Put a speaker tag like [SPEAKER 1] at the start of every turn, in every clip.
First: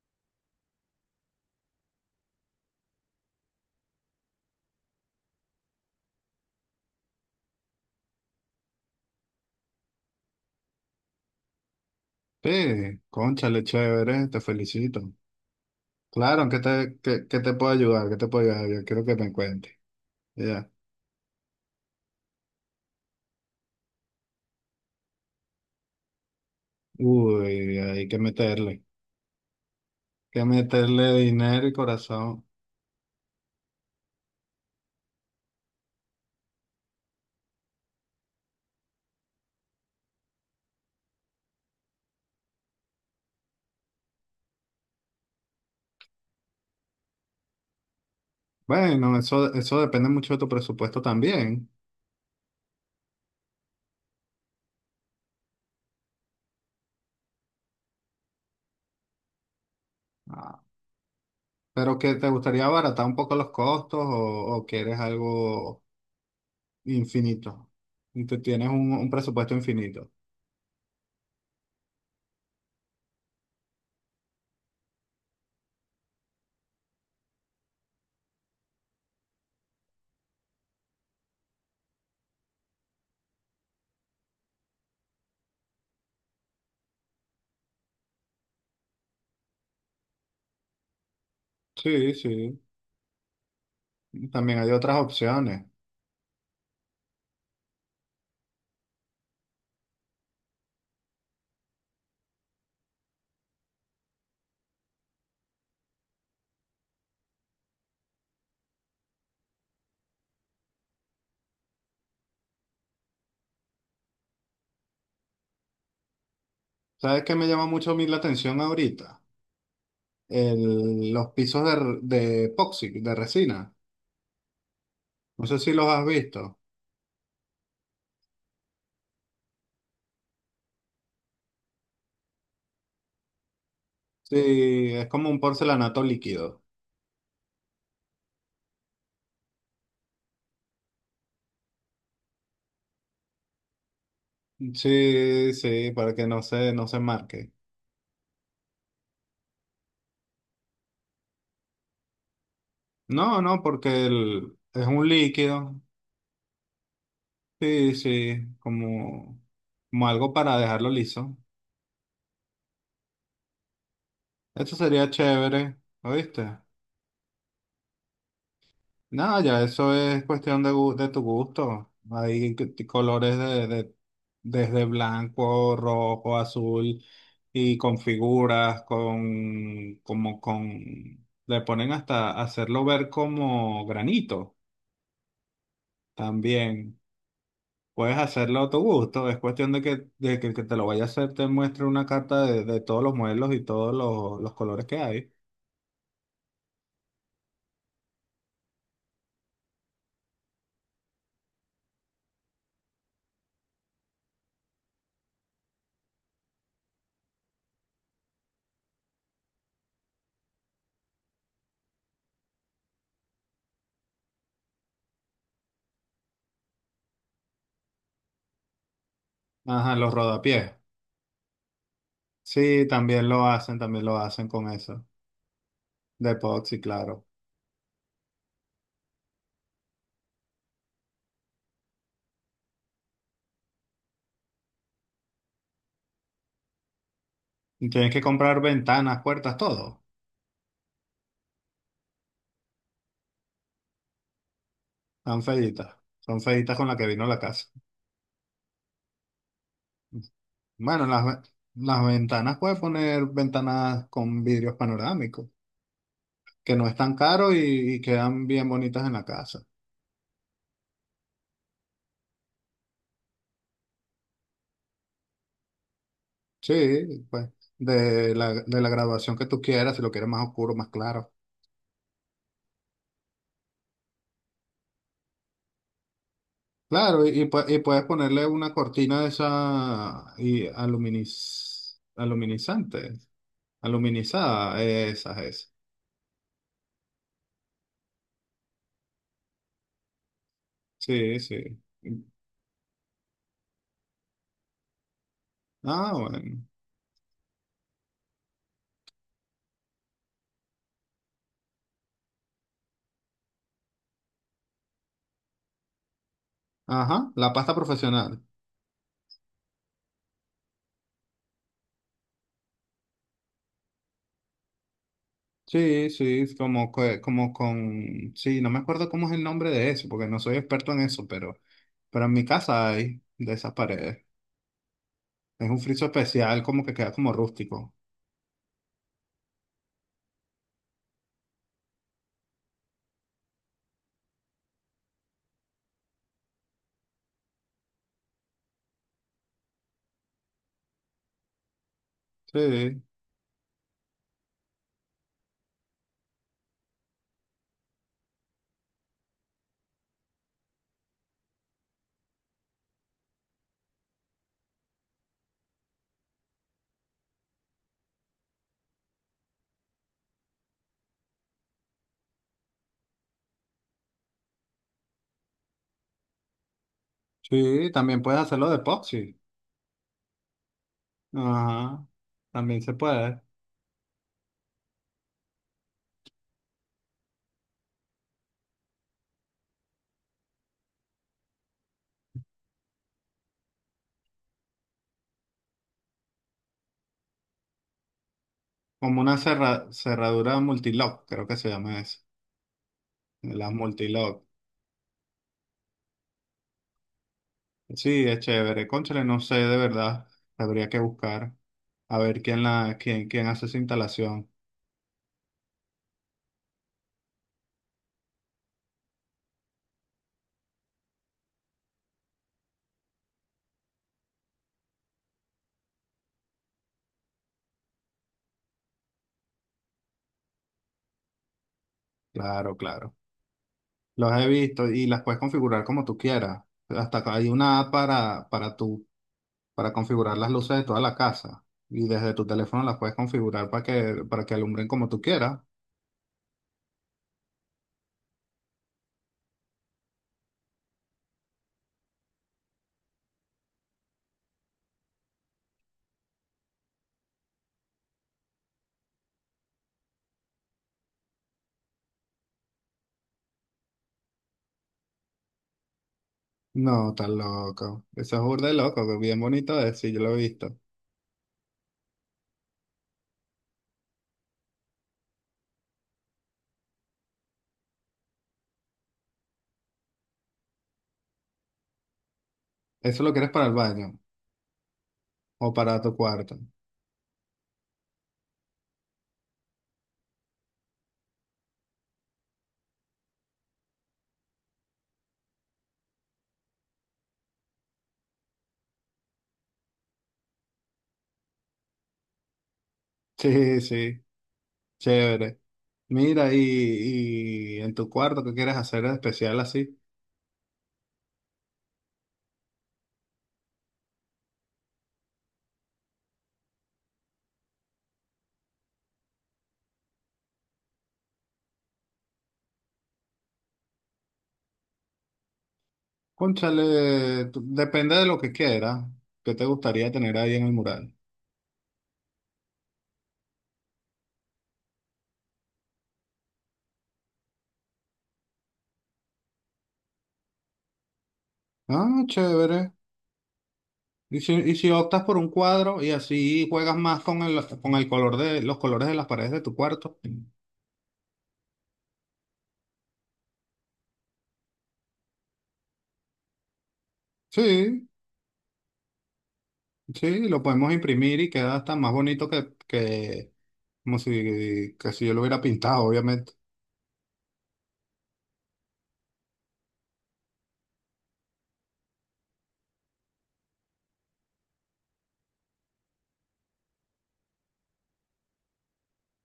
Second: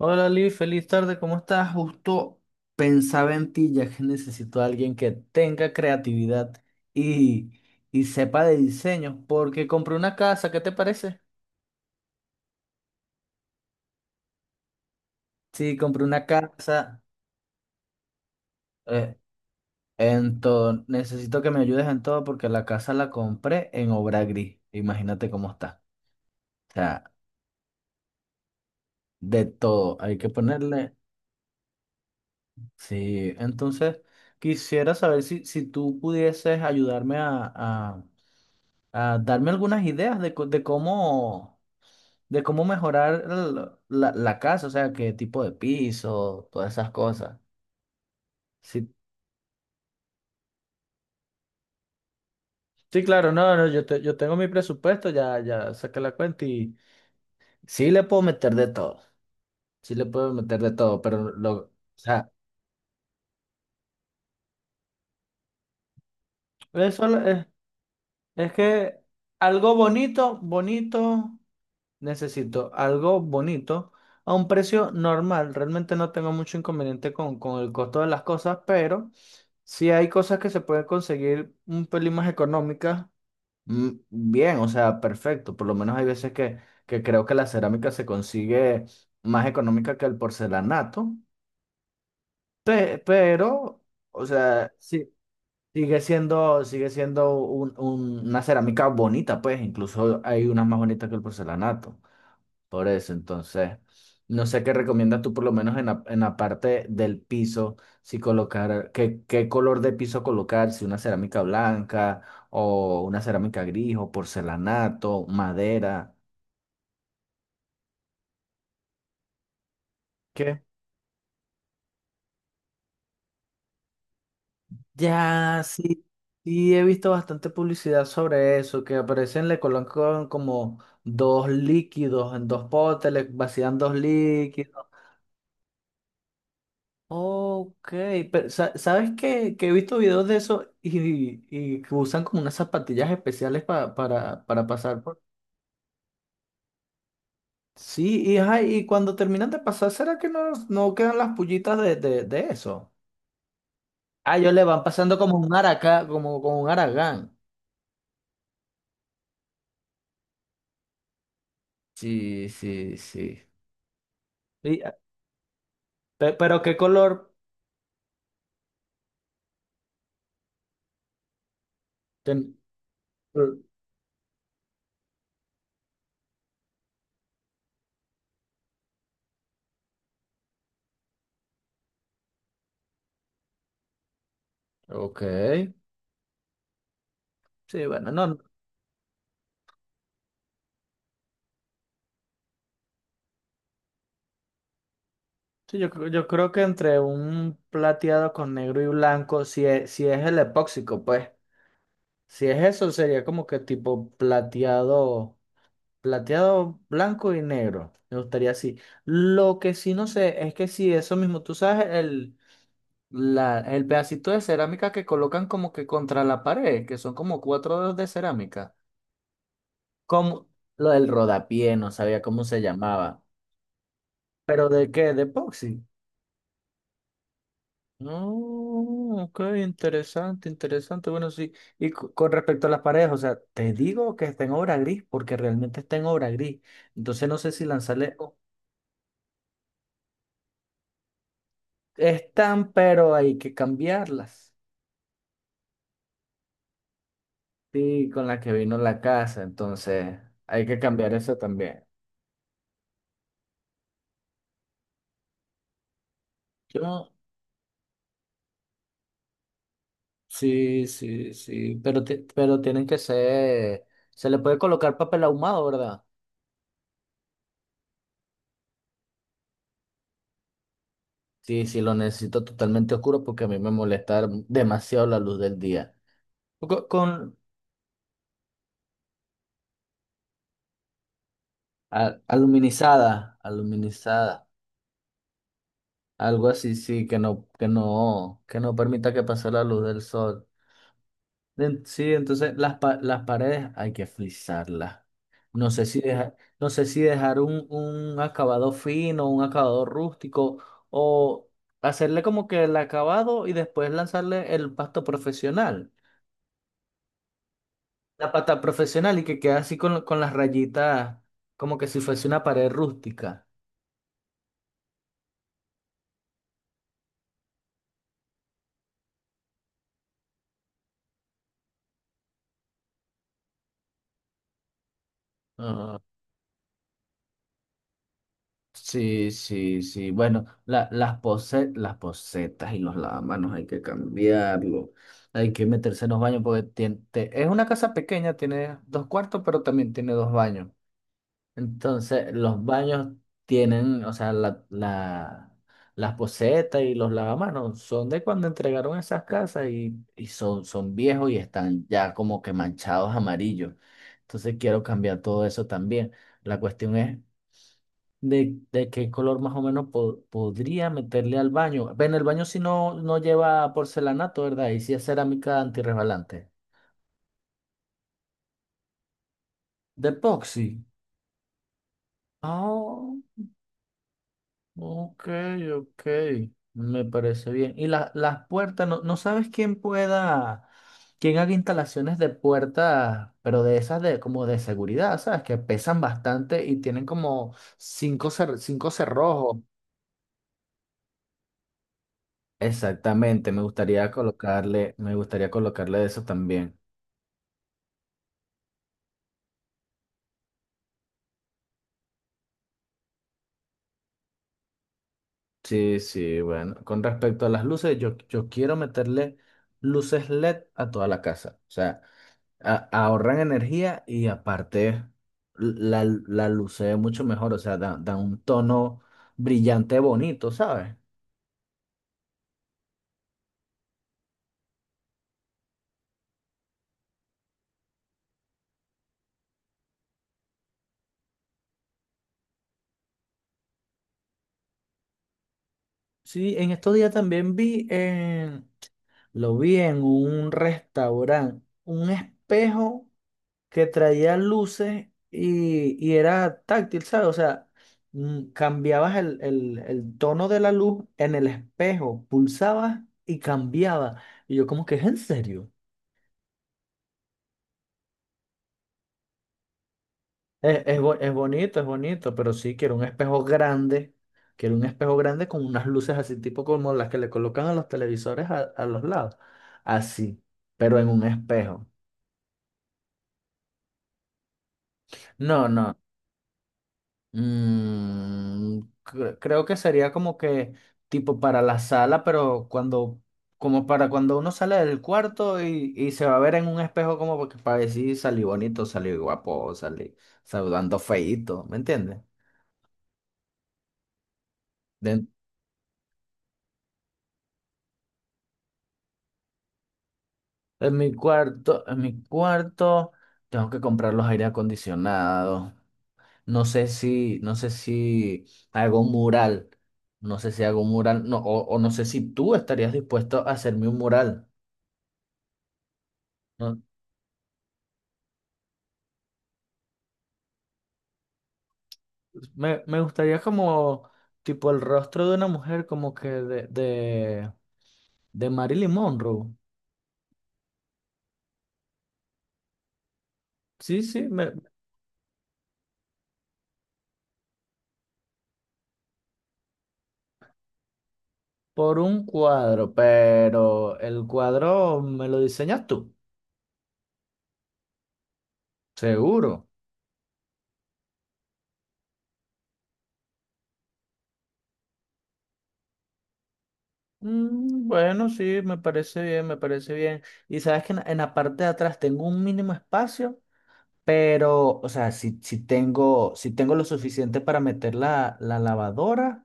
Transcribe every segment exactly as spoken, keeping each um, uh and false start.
[SPEAKER 1] Hola Liv, feliz tarde, ¿cómo estás? Justo pensaba en ti, ya que necesito a alguien que tenga creatividad y, y sepa de diseño, porque compré una casa, ¿qué te parece?
[SPEAKER 2] Sí, cónchale, chévere, te felicito.
[SPEAKER 1] Sí, compré una
[SPEAKER 2] Claro, ¿en ¿qué
[SPEAKER 1] casa
[SPEAKER 2] te, qué, qué te puedo ayudar? ¿Qué te puedo ayudar? Yo quiero
[SPEAKER 1] eh,
[SPEAKER 2] que me cuentes.
[SPEAKER 1] en
[SPEAKER 2] Ya.
[SPEAKER 1] todo. Necesito que me ayudes en todo porque la casa la compré en obra gris. Imagínate cómo está. O sea,
[SPEAKER 2] Uy, hay que meterle. Hay
[SPEAKER 1] de todo, hay que
[SPEAKER 2] Que
[SPEAKER 1] ponerle.
[SPEAKER 2] meterle dinero y corazón.
[SPEAKER 1] Sí, entonces quisiera saber si, si tú pudieses ayudarme a a, a darme algunas ideas de, co- de cómo, de cómo mejorar el- la, la casa, o sea, qué tipo de piso, todas esas cosas. Sí,
[SPEAKER 2] Bueno, eso, eso depende mucho de tu presupuesto también.
[SPEAKER 1] sí, claro, no, no, yo, te- yo tengo mi presupuesto, ya, ya saqué la cuenta y sí le puedo meter de todo, sí le puedo
[SPEAKER 2] Ah,
[SPEAKER 1] meter de todo, pero lo, o
[SPEAKER 2] pero que te
[SPEAKER 1] sea,
[SPEAKER 2] gustaría abaratar un poco los costos o, o quieres algo
[SPEAKER 1] eso lo- es,
[SPEAKER 2] infinito. Y tú
[SPEAKER 1] es
[SPEAKER 2] tienes un,
[SPEAKER 1] que
[SPEAKER 2] un presupuesto
[SPEAKER 1] algo
[SPEAKER 2] infinito.
[SPEAKER 1] bonito, bonito. Necesito algo bonito a un precio normal. Realmente no tengo mucho inconveniente con, con el costo de las cosas, pero si hay cosas que se pueden conseguir un pelín más económicas, mm, bien, o sea, perfecto. Por lo menos hay veces que, que creo que la cerámica se consigue más económica que el porcelanato,
[SPEAKER 2] Sí, sí.
[SPEAKER 1] pe- pero, o
[SPEAKER 2] También hay
[SPEAKER 1] sea,
[SPEAKER 2] otras
[SPEAKER 1] sí,
[SPEAKER 2] opciones.
[SPEAKER 1] sigue siendo, sigue siendo un- un- una cerámica bonita, pues, incluso hay unas más bonitas que el porcelanato. Por eso, entonces, no sé qué recomiendas tú, por lo menos en la, en la parte del piso, si colocar, qué, qué color de piso colocar, si una cerámica blanca o una cerámica gris o porcelanato, madera.
[SPEAKER 2] ¿Sabes qué me llama mucho a mí la atención ahorita?
[SPEAKER 1] ¿Qué?
[SPEAKER 2] el- los pisos de, de epoxi, de resina. No sé
[SPEAKER 1] Ya,
[SPEAKER 2] si los
[SPEAKER 1] sí,
[SPEAKER 2] has visto.
[SPEAKER 1] sí, he visto bastante publicidad sobre eso, que aparecen, le colocan como dos líquidos en dos potes, le vacían dos líquidos.
[SPEAKER 2] Sí, es como un porcelanato líquido.
[SPEAKER 1] Ok, pero sa- ¿sabes qué? Que he visto videos de eso y, y que usan como unas zapatillas especiales pa- para, para pasar por...
[SPEAKER 2] Sí, sí, para que no se, no se marque.
[SPEAKER 1] Sí, y, ajá, y cuando terminan de pasar, ¿será que no, no quedan las pullitas de, de, de eso?
[SPEAKER 2] No, no, porque
[SPEAKER 1] Ah, ellos
[SPEAKER 2] el-
[SPEAKER 1] le van
[SPEAKER 2] es un
[SPEAKER 1] pasando como un
[SPEAKER 2] líquido.
[SPEAKER 1] araca, como, como un aragán.
[SPEAKER 2] Sí, sí, como, como algo para dejarlo liso.
[SPEAKER 1] Sí, sí, sí.
[SPEAKER 2] Eso
[SPEAKER 1] Y, ah,
[SPEAKER 2] sería chévere,
[SPEAKER 1] pe-
[SPEAKER 2] ¿oíste?
[SPEAKER 1] pero ¿qué color?
[SPEAKER 2] No, ya eso es cuestión de, gu- de tu gusto.
[SPEAKER 1] ten-
[SPEAKER 2] Hay que- t- colores de, de- desde blanco, rojo, azul y con figuras, con como con le ponen hasta hacerlo ver como granito
[SPEAKER 1] Ok.
[SPEAKER 2] también.
[SPEAKER 1] Sí, bueno,
[SPEAKER 2] Puedes
[SPEAKER 1] no, no,
[SPEAKER 2] hacerlo a tu gusto. Es cuestión de que, de que el que te lo vaya a hacer te muestre una carta de, de todos los modelos y todos los, los colores que hay.
[SPEAKER 1] sí, yo, creo- yo creo que entre un plateado con negro y blanco, si es, si es el epóxico, pues. Si es eso, sería como que tipo plateado, plateado blanco y negro. Me gustaría así. Lo que sí no sé es que si eso mismo, tú sabes, el, la, el pedacito de cerámica que colocan como que contra la pared, que son como cuatro dedos de cerámica.
[SPEAKER 2] Ajá, los
[SPEAKER 1] Como
[SPEAKER 2] rodapiés.
[SPEAKER 1] lo del rodapié, no sabía cómo se
[SPEAKER 2] Sí,
[SPEAKER 1] llamaba.
[SPEAKER 2] también lo hacen, también lo hacen
[SPEAKER 1] ¿Pero
[SPEAKER 2] con
[SPEAKER 1] de
[SPEAKER 2] eso.
[SPEAKER 1] qué? ¿De epoxi?
[SPEAKER 2] De epoxi, claro.
[SPEAKER 1] Oh, ok, interesante, interesante. Bueno, sí, y co- con respecto a las paredes, o sea, te digo que está en obra gris porque realmente está en obra gris. Entonces no sé si
[SPEAKER 2] Y tienes
[SPEAKER 1] lanzarle
[SPEAKER 2] que
[SPEAKER 1] o-
[SPEAKER 2] comprar ventanas, puertas, todo.
[SPEAKER 1] están, pero hay que cambiarlas.
[SPEAKER 2] Son feitas. Son feitas con la que vino la casa.
[SPEAKER 1] Sí, con la que vino la casa, entonces hay que
[SPEAKER 2] Bueno,
[SPEAKER 1] cambiar
[SPEAKER 2] las,
[SPEAKER 1] eso
[SPEAKER 2] ve-
[SPEAKER 1] también.
[SPEAKER 2] las ventanas puedes poner ventanas con vidrios panorámicos, que no es
[SPEAKER 1] Yo,
[SPEAKER 2] tan caro y, y quedan bien bonitas en la casa.
[SPEAKER 1] sí, sí, sí, pero, ti- pero tienen que ser, se le puede colocar papel ahumado, ¿verdad?
[SPEAKER 2] Sí, pues, de la, de la graduación que tú quieras, si lo quieres más oscuro, más claro.
[SPEAKER 1] Sí, sí, lo necesito totalmente oscuro porque a mí me molesta demasiado la luz del día. Con,
[SPEAKER 2] Claro,
[SPEAKER 1] con
[SPEAKER 2] y, y pue- y puedes ponerle una cortina de esa y aluminiz,
[SPEAKER 1] a-
[SPEAKER 2] aluminizante,
[SPEAKER 1] aluminizada, aluminizada,
[SPEAKER 2] aluminizada, esas, es.
[SPEAKER 1] algo así, sí, que no, que no, que no permita que pase la luz del sol.
[SPEAKER 2] Sí, sí.
[SPEAKER 1] En- Sí, entonces las, pa- las paredes hay que frisarlas. No sé si
[SPEAKER 2] Ah,
[SPEAKER 1] dejar,
[SPEAKER 2] bueno.
[SPEAKER 1] no sé si dejar un, un acabado fino, un acabado rústico, o hacerle como que el acabado y después lanzarle el pasto profesional,
[SPEAKER 2] Ajá, la pasta
[SPEAKER 1] la
[SPEAKER 2] profesional.
[SPEAKER 1] pata profesional y que quede así con, con las rayitas, como que si fuese una pared rústica.
[SPEAKER 2] Sí, sí, es como, que- como con... Sí, no me acuerdo cómo es el nombre de eso, porque no soy experto en eso, pero, pero en mi casa hay de esas paredes. Es un friso especial, como que queda como rústico.
[SPEAKER 1] Sí, sí, sí. Bueno, la- las pose- las posetas y los lavamanos hay que cambiarlo. Hay que meterse en los baños porque tien- te- es una casa pequeña, tiene dos cuartos, pero también tiene dos baños. Entonces, los
[SPEAKER 2] Sí,
[SPEAKER 1] baños tienen, o sea, la, la, las posetas y los lavamanos son de cuando entregaron esas casas y, y son, son viejos y están ya como que manchados amarillos. Entonces, quiero cambiar todo eso también. La cuestión es de, de qué color más o menos po- podría meterle al baño. Ven, el baño si no, no lleva porcelanato, ¿verdad? Y si es cerámica antirresbalante.
[SPEAKER 2] sí, también puedes hacerlo de epoxi.
[SPEAKER 1] De epoxi.
[SPEAKER 2] Ajá, también se
[SPEAKER 1] Oh,
[SPEAKER 2] puede.
[SPEAKER 1] ok, ok. Me parece bien. Y la- las puertas, no, no sabes quién pueda, quién haga instalaciones de puertas, pero de esas de como de seguridad, ¿sabes? Que pesan bastante y tienen como cinco, cer- cinco
[SPEAKER 2] Como una
[SPEAKER 1] cerrojos.
[SPEAKER 2] cerra- cerradura multilock, creo que se llama eso.
[SPEAKER 1] Exactamente, me
[SPEAKER 2] La
[SPEAKER 1] gustaría
[SPEAKER 2] multilock.
[SPEAKER 1] colocarle, me gustaría colocarle eso también.
[SPEAKER 2] Sí, es chévere. Cónchale, no sé de verdad. Habría que buscar a ver quién la, quién, quién hace esa instalación.
[SPEAKER 1] Sí, sí, bueno. Con respecto a las luces, yo, yo quiero meterle luces L E D a toda la casa. O sea, a- ahorran energía y aparte la, la luce mucho mejor. O sea, da, da un tono brillante bonito, ¿sabes?
[SPEAKER 2] Claro, claro. Los he visto y las puedes configurar como tú quieras. Hasta acá hay una app para, para tú, para configurar las luces de toda la casa. Y desde tu teléfono las puedes configurar para que, para que alumbren como tú quieras.
[SPEAKER 1] Sí, en estos días también vi en, lo vi en un restaurante, un espejo que traía luces y, y era táctil, ¿sabes? O sea, mm, cambiabas el, el- el tono de la luz en el espejo, pulsabas y cambiaba. Y yo como que es en serio.
[SPEAKER 2] No, tan loco. Eso es burda de loco, que bien bonito es, sí, yo lo he visto.
[SPEAKER 1] Es, es, bo- es bonito, es bonito, pero sí, quiero un espejo grande. Quiero un espejo grande con unas luces así, tipo como las que le colocan a los televisores a, a los lados. Así, pero en un espejo.
[SPEAKER 2] ¿Eso lo quieres para el baño
[SPEAKER 1] No,
[SPEAKER 2] o
[SPEAKER 1] no.
[SPEAKER 2] para tu cuarto?
[SPEAKER 1] Mm, cre- creo que sería como que tipo para la sala, pero cuando, como para cuando uno sale del cuarto y, y se va a ver en un espejo como porque para decir salí bonito, salí guapo, salí saludando feíto, ¿me entiendes?
[SPEAKER 2] Sí, sí,
[SPEAKER 1] De-
[SPEAKER 2] chévere. Mira, y, y en tu cuarto, ¿qué quieres hacer de especial así?
[SPEAKER 1] en mi cuarto, en mi cuarto tengo que comprar los aire acondicionados. No sé si, no sé si hago un mural. No sé si hago un mural, no, o, o no sé si tú estarías dispuesto a hacerme un mural. ¿No?
[SPEAKER 2] Cónchale, t- depende de lo que quieras, que te gustaría tener ahí en el mural.
[SPEAKER 1] Me, me gustaría como tipo el rostro de una mujer como que de, de, de Marilyn Monroe.
[SPEAKER 2] Ah, chévere.
[SPEAKER 1] Sí, sí,
[SPEAKER 2] Y
[SPEAKER 1] me-
[SPEAKER 2] si, y si optas por un cuadro y así juegas más con el, con el color de los colores de las paredes de tu cuarto.
[SPEAKER 1] por un cuadro, pero el cuadro me lo diseñas tú,
[SPEAKER 2] Sí,
[SPEAKER 1] seguro.
[SPEAKER 2] sí, lo podemos imprimir y queda hasta más bonito que, que como si, que si yo lo hubiera pintado, obviamente.
[SPEAKER 1] Mm, bueno, sí, me parece bien, me parece bien. Y sabes que en, en la parte de atrás tengo un mínimo espacio, pero, o sea, si, si tengo, si tengo lo suficiente para meter la, la lavadora.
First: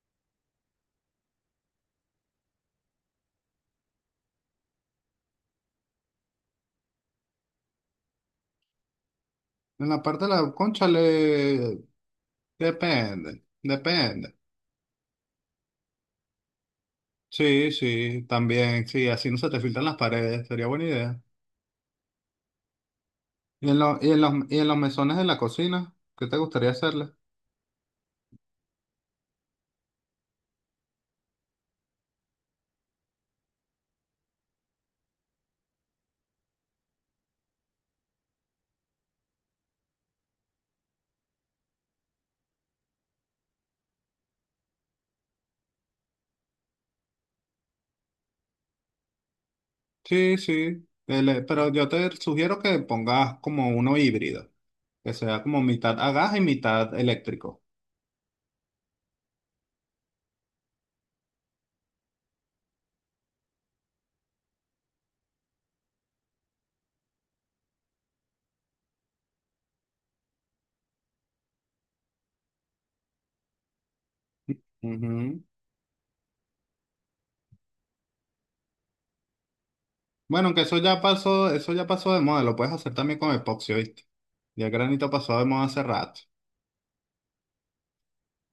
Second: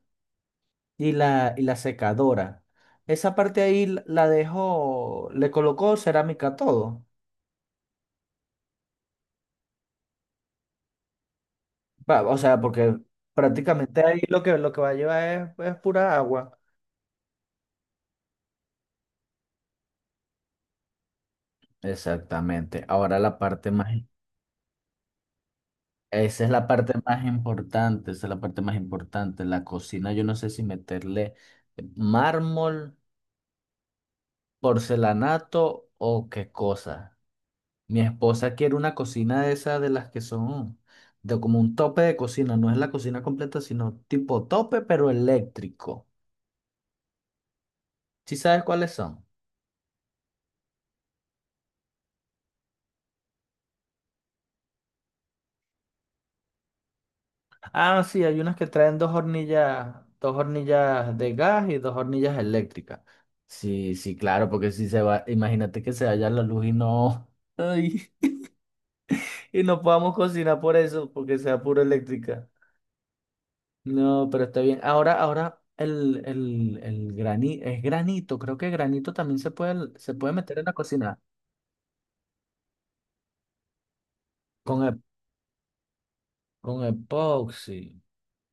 [SPEAKER 1] Y la, y la secadora. Esa parte ahí l- la dejó, le colocó cerámica a todo.
[SPEAKER 2] En la parte de la cónchale,
[SPEAKER 1] Va, o sea, porque
[SPEAKER 2] depende,
[SPEAKER 1] prácticamente ahí
[SPEAKER 2] depende.
[SPEAKER 1] lo que, lo que va a llevar es, es pura agua.
[SPEAKER 2] Sí, sí, también, sí, así no se te filtran las paredes, sería buena idea.
[SPEAKER 1] Exactamente. Ahora la
[SPEAKER 2] ¿Y
[SPEAKER 1] parte
[SPEAKER 2] en,
[SPEAKER 1] más,
[SPEAKER 2] lo-
[SPEAKER 1] im-
[SPEAKER 2] y en los, y en los mesones de la cocina? ¿Qué te
[SPEAKER 1] esa es la
[SPEAKER 2] gustaría
[SPEAKER 1] parte
[SPEAKER 2] hacerle?
[SPEAKER 1] más importante, esa es la parte más importante. La cocina, yo no sé si meterle mármol, porcelanato o qué cosa. Mi esposa quiere una cocina de esas de las que son de como un tope de cocina, no es la cocina completa, sino tipo tope, pero eléctrico. ¿Sí sabes cuáles son?
[SPEAKER 2] Sí, sí. El, eh, pero yo te sugiero que pongas como uno híbrido, que sea como mitad a gas y mitad eléctrico.
[SPEAKER 1] Ah, sí, hay unas que traen dos hornillas, dos hornillas de gas y dos hornillas eléctricas. Sí, sí, claro, porque si se va, imagínate que se vaya la luz y no, ay, y no podamos cocinar por eso, porque sea puro eléctrica. No, pero está bien. Ahora,
[SPEAKER 2] Ujú.
[SPEAKER 1] ahora el, el, el grani- es granito. Creo que granito también se puede, se puede
[SPEAKER 2] Bueno,
[SPEAKER 1] meter
[SPEAKER 2] aunque
[SPEAKER 1] en la
[SPEAKER 2] eso ya
[SPEAKER 1] cocina
[SPEAKER 2] pasó, eso ya pasó de moda, lo puedes hacer también con epoxi, ¿viste? Ya el
[SPEAKER 1] con, ep-
[SPEAKER 2] granito pasó de moda hace rato.
[SPEAKER 1] con epoxi.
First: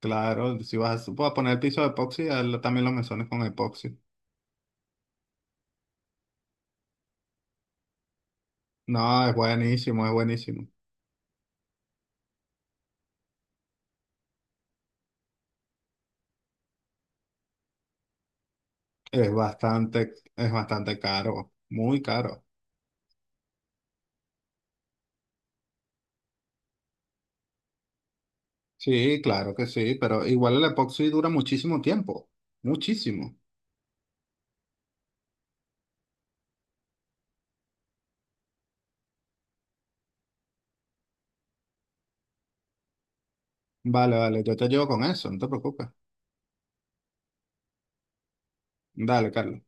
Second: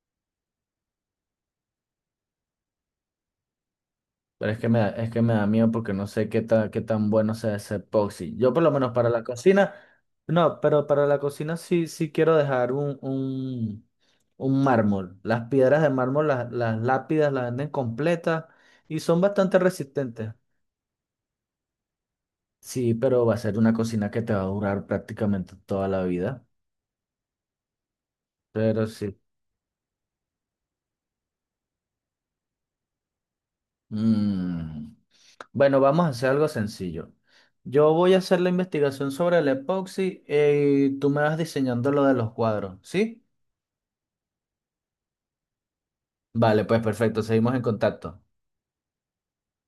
[SPEAKER 2] Claro, si vas a, a poner el piso de epoxi, hazlo también los mesones con epoxi.
[SPEAKER 1] Pero es que me da, es que me da miedo porque no sé qué ta- qué tan bueno sea ese epoxi. Yo por lo menos para la
[SPEAKER 2] No, es
[SPEAKER 1] cocina,
[SPEAKER 2] buenísimo, es
[SPEAKER 1] no,
[SPEAKER 2] buenísimo.
[SPEAKER 1] pero para la cocina sí, sí quiero dejar un, un, un mármol. Las piedras de mármol, las, las lápidas las venden completas y son
[SPEAKER 2] Es
[SPEAKER 1] bastante
[SPEAKER 2] bastante,
[SPEAKER 1] resistentes.
[SPEAKER 2] es bastante caro, muy caro.
[SPEAKER 1] Sí, pero va a ser una cocina que te va a durar prácticamente toda la vida. Pero sí.
[SPEAKER 2] Sí, claro que sí, pero igual el epoxi dura muchísimo tiempo, muchísimo.
[SPEAKER 1] Mm. Bueno, vamos a hacer algo sencillo. Yo voy a hacer la investigación sobre el epoxi eh, y tú me vas diseñando lo de los cuadros, ¿sí?
[SPEAKER 2] Vale, vale, yo te llevo con eso, no te preocupes.
[SPEAKER 1] Vale, pues perfecto, seguimos en contacto.
[SPEAKER 2] Dale, Carlos.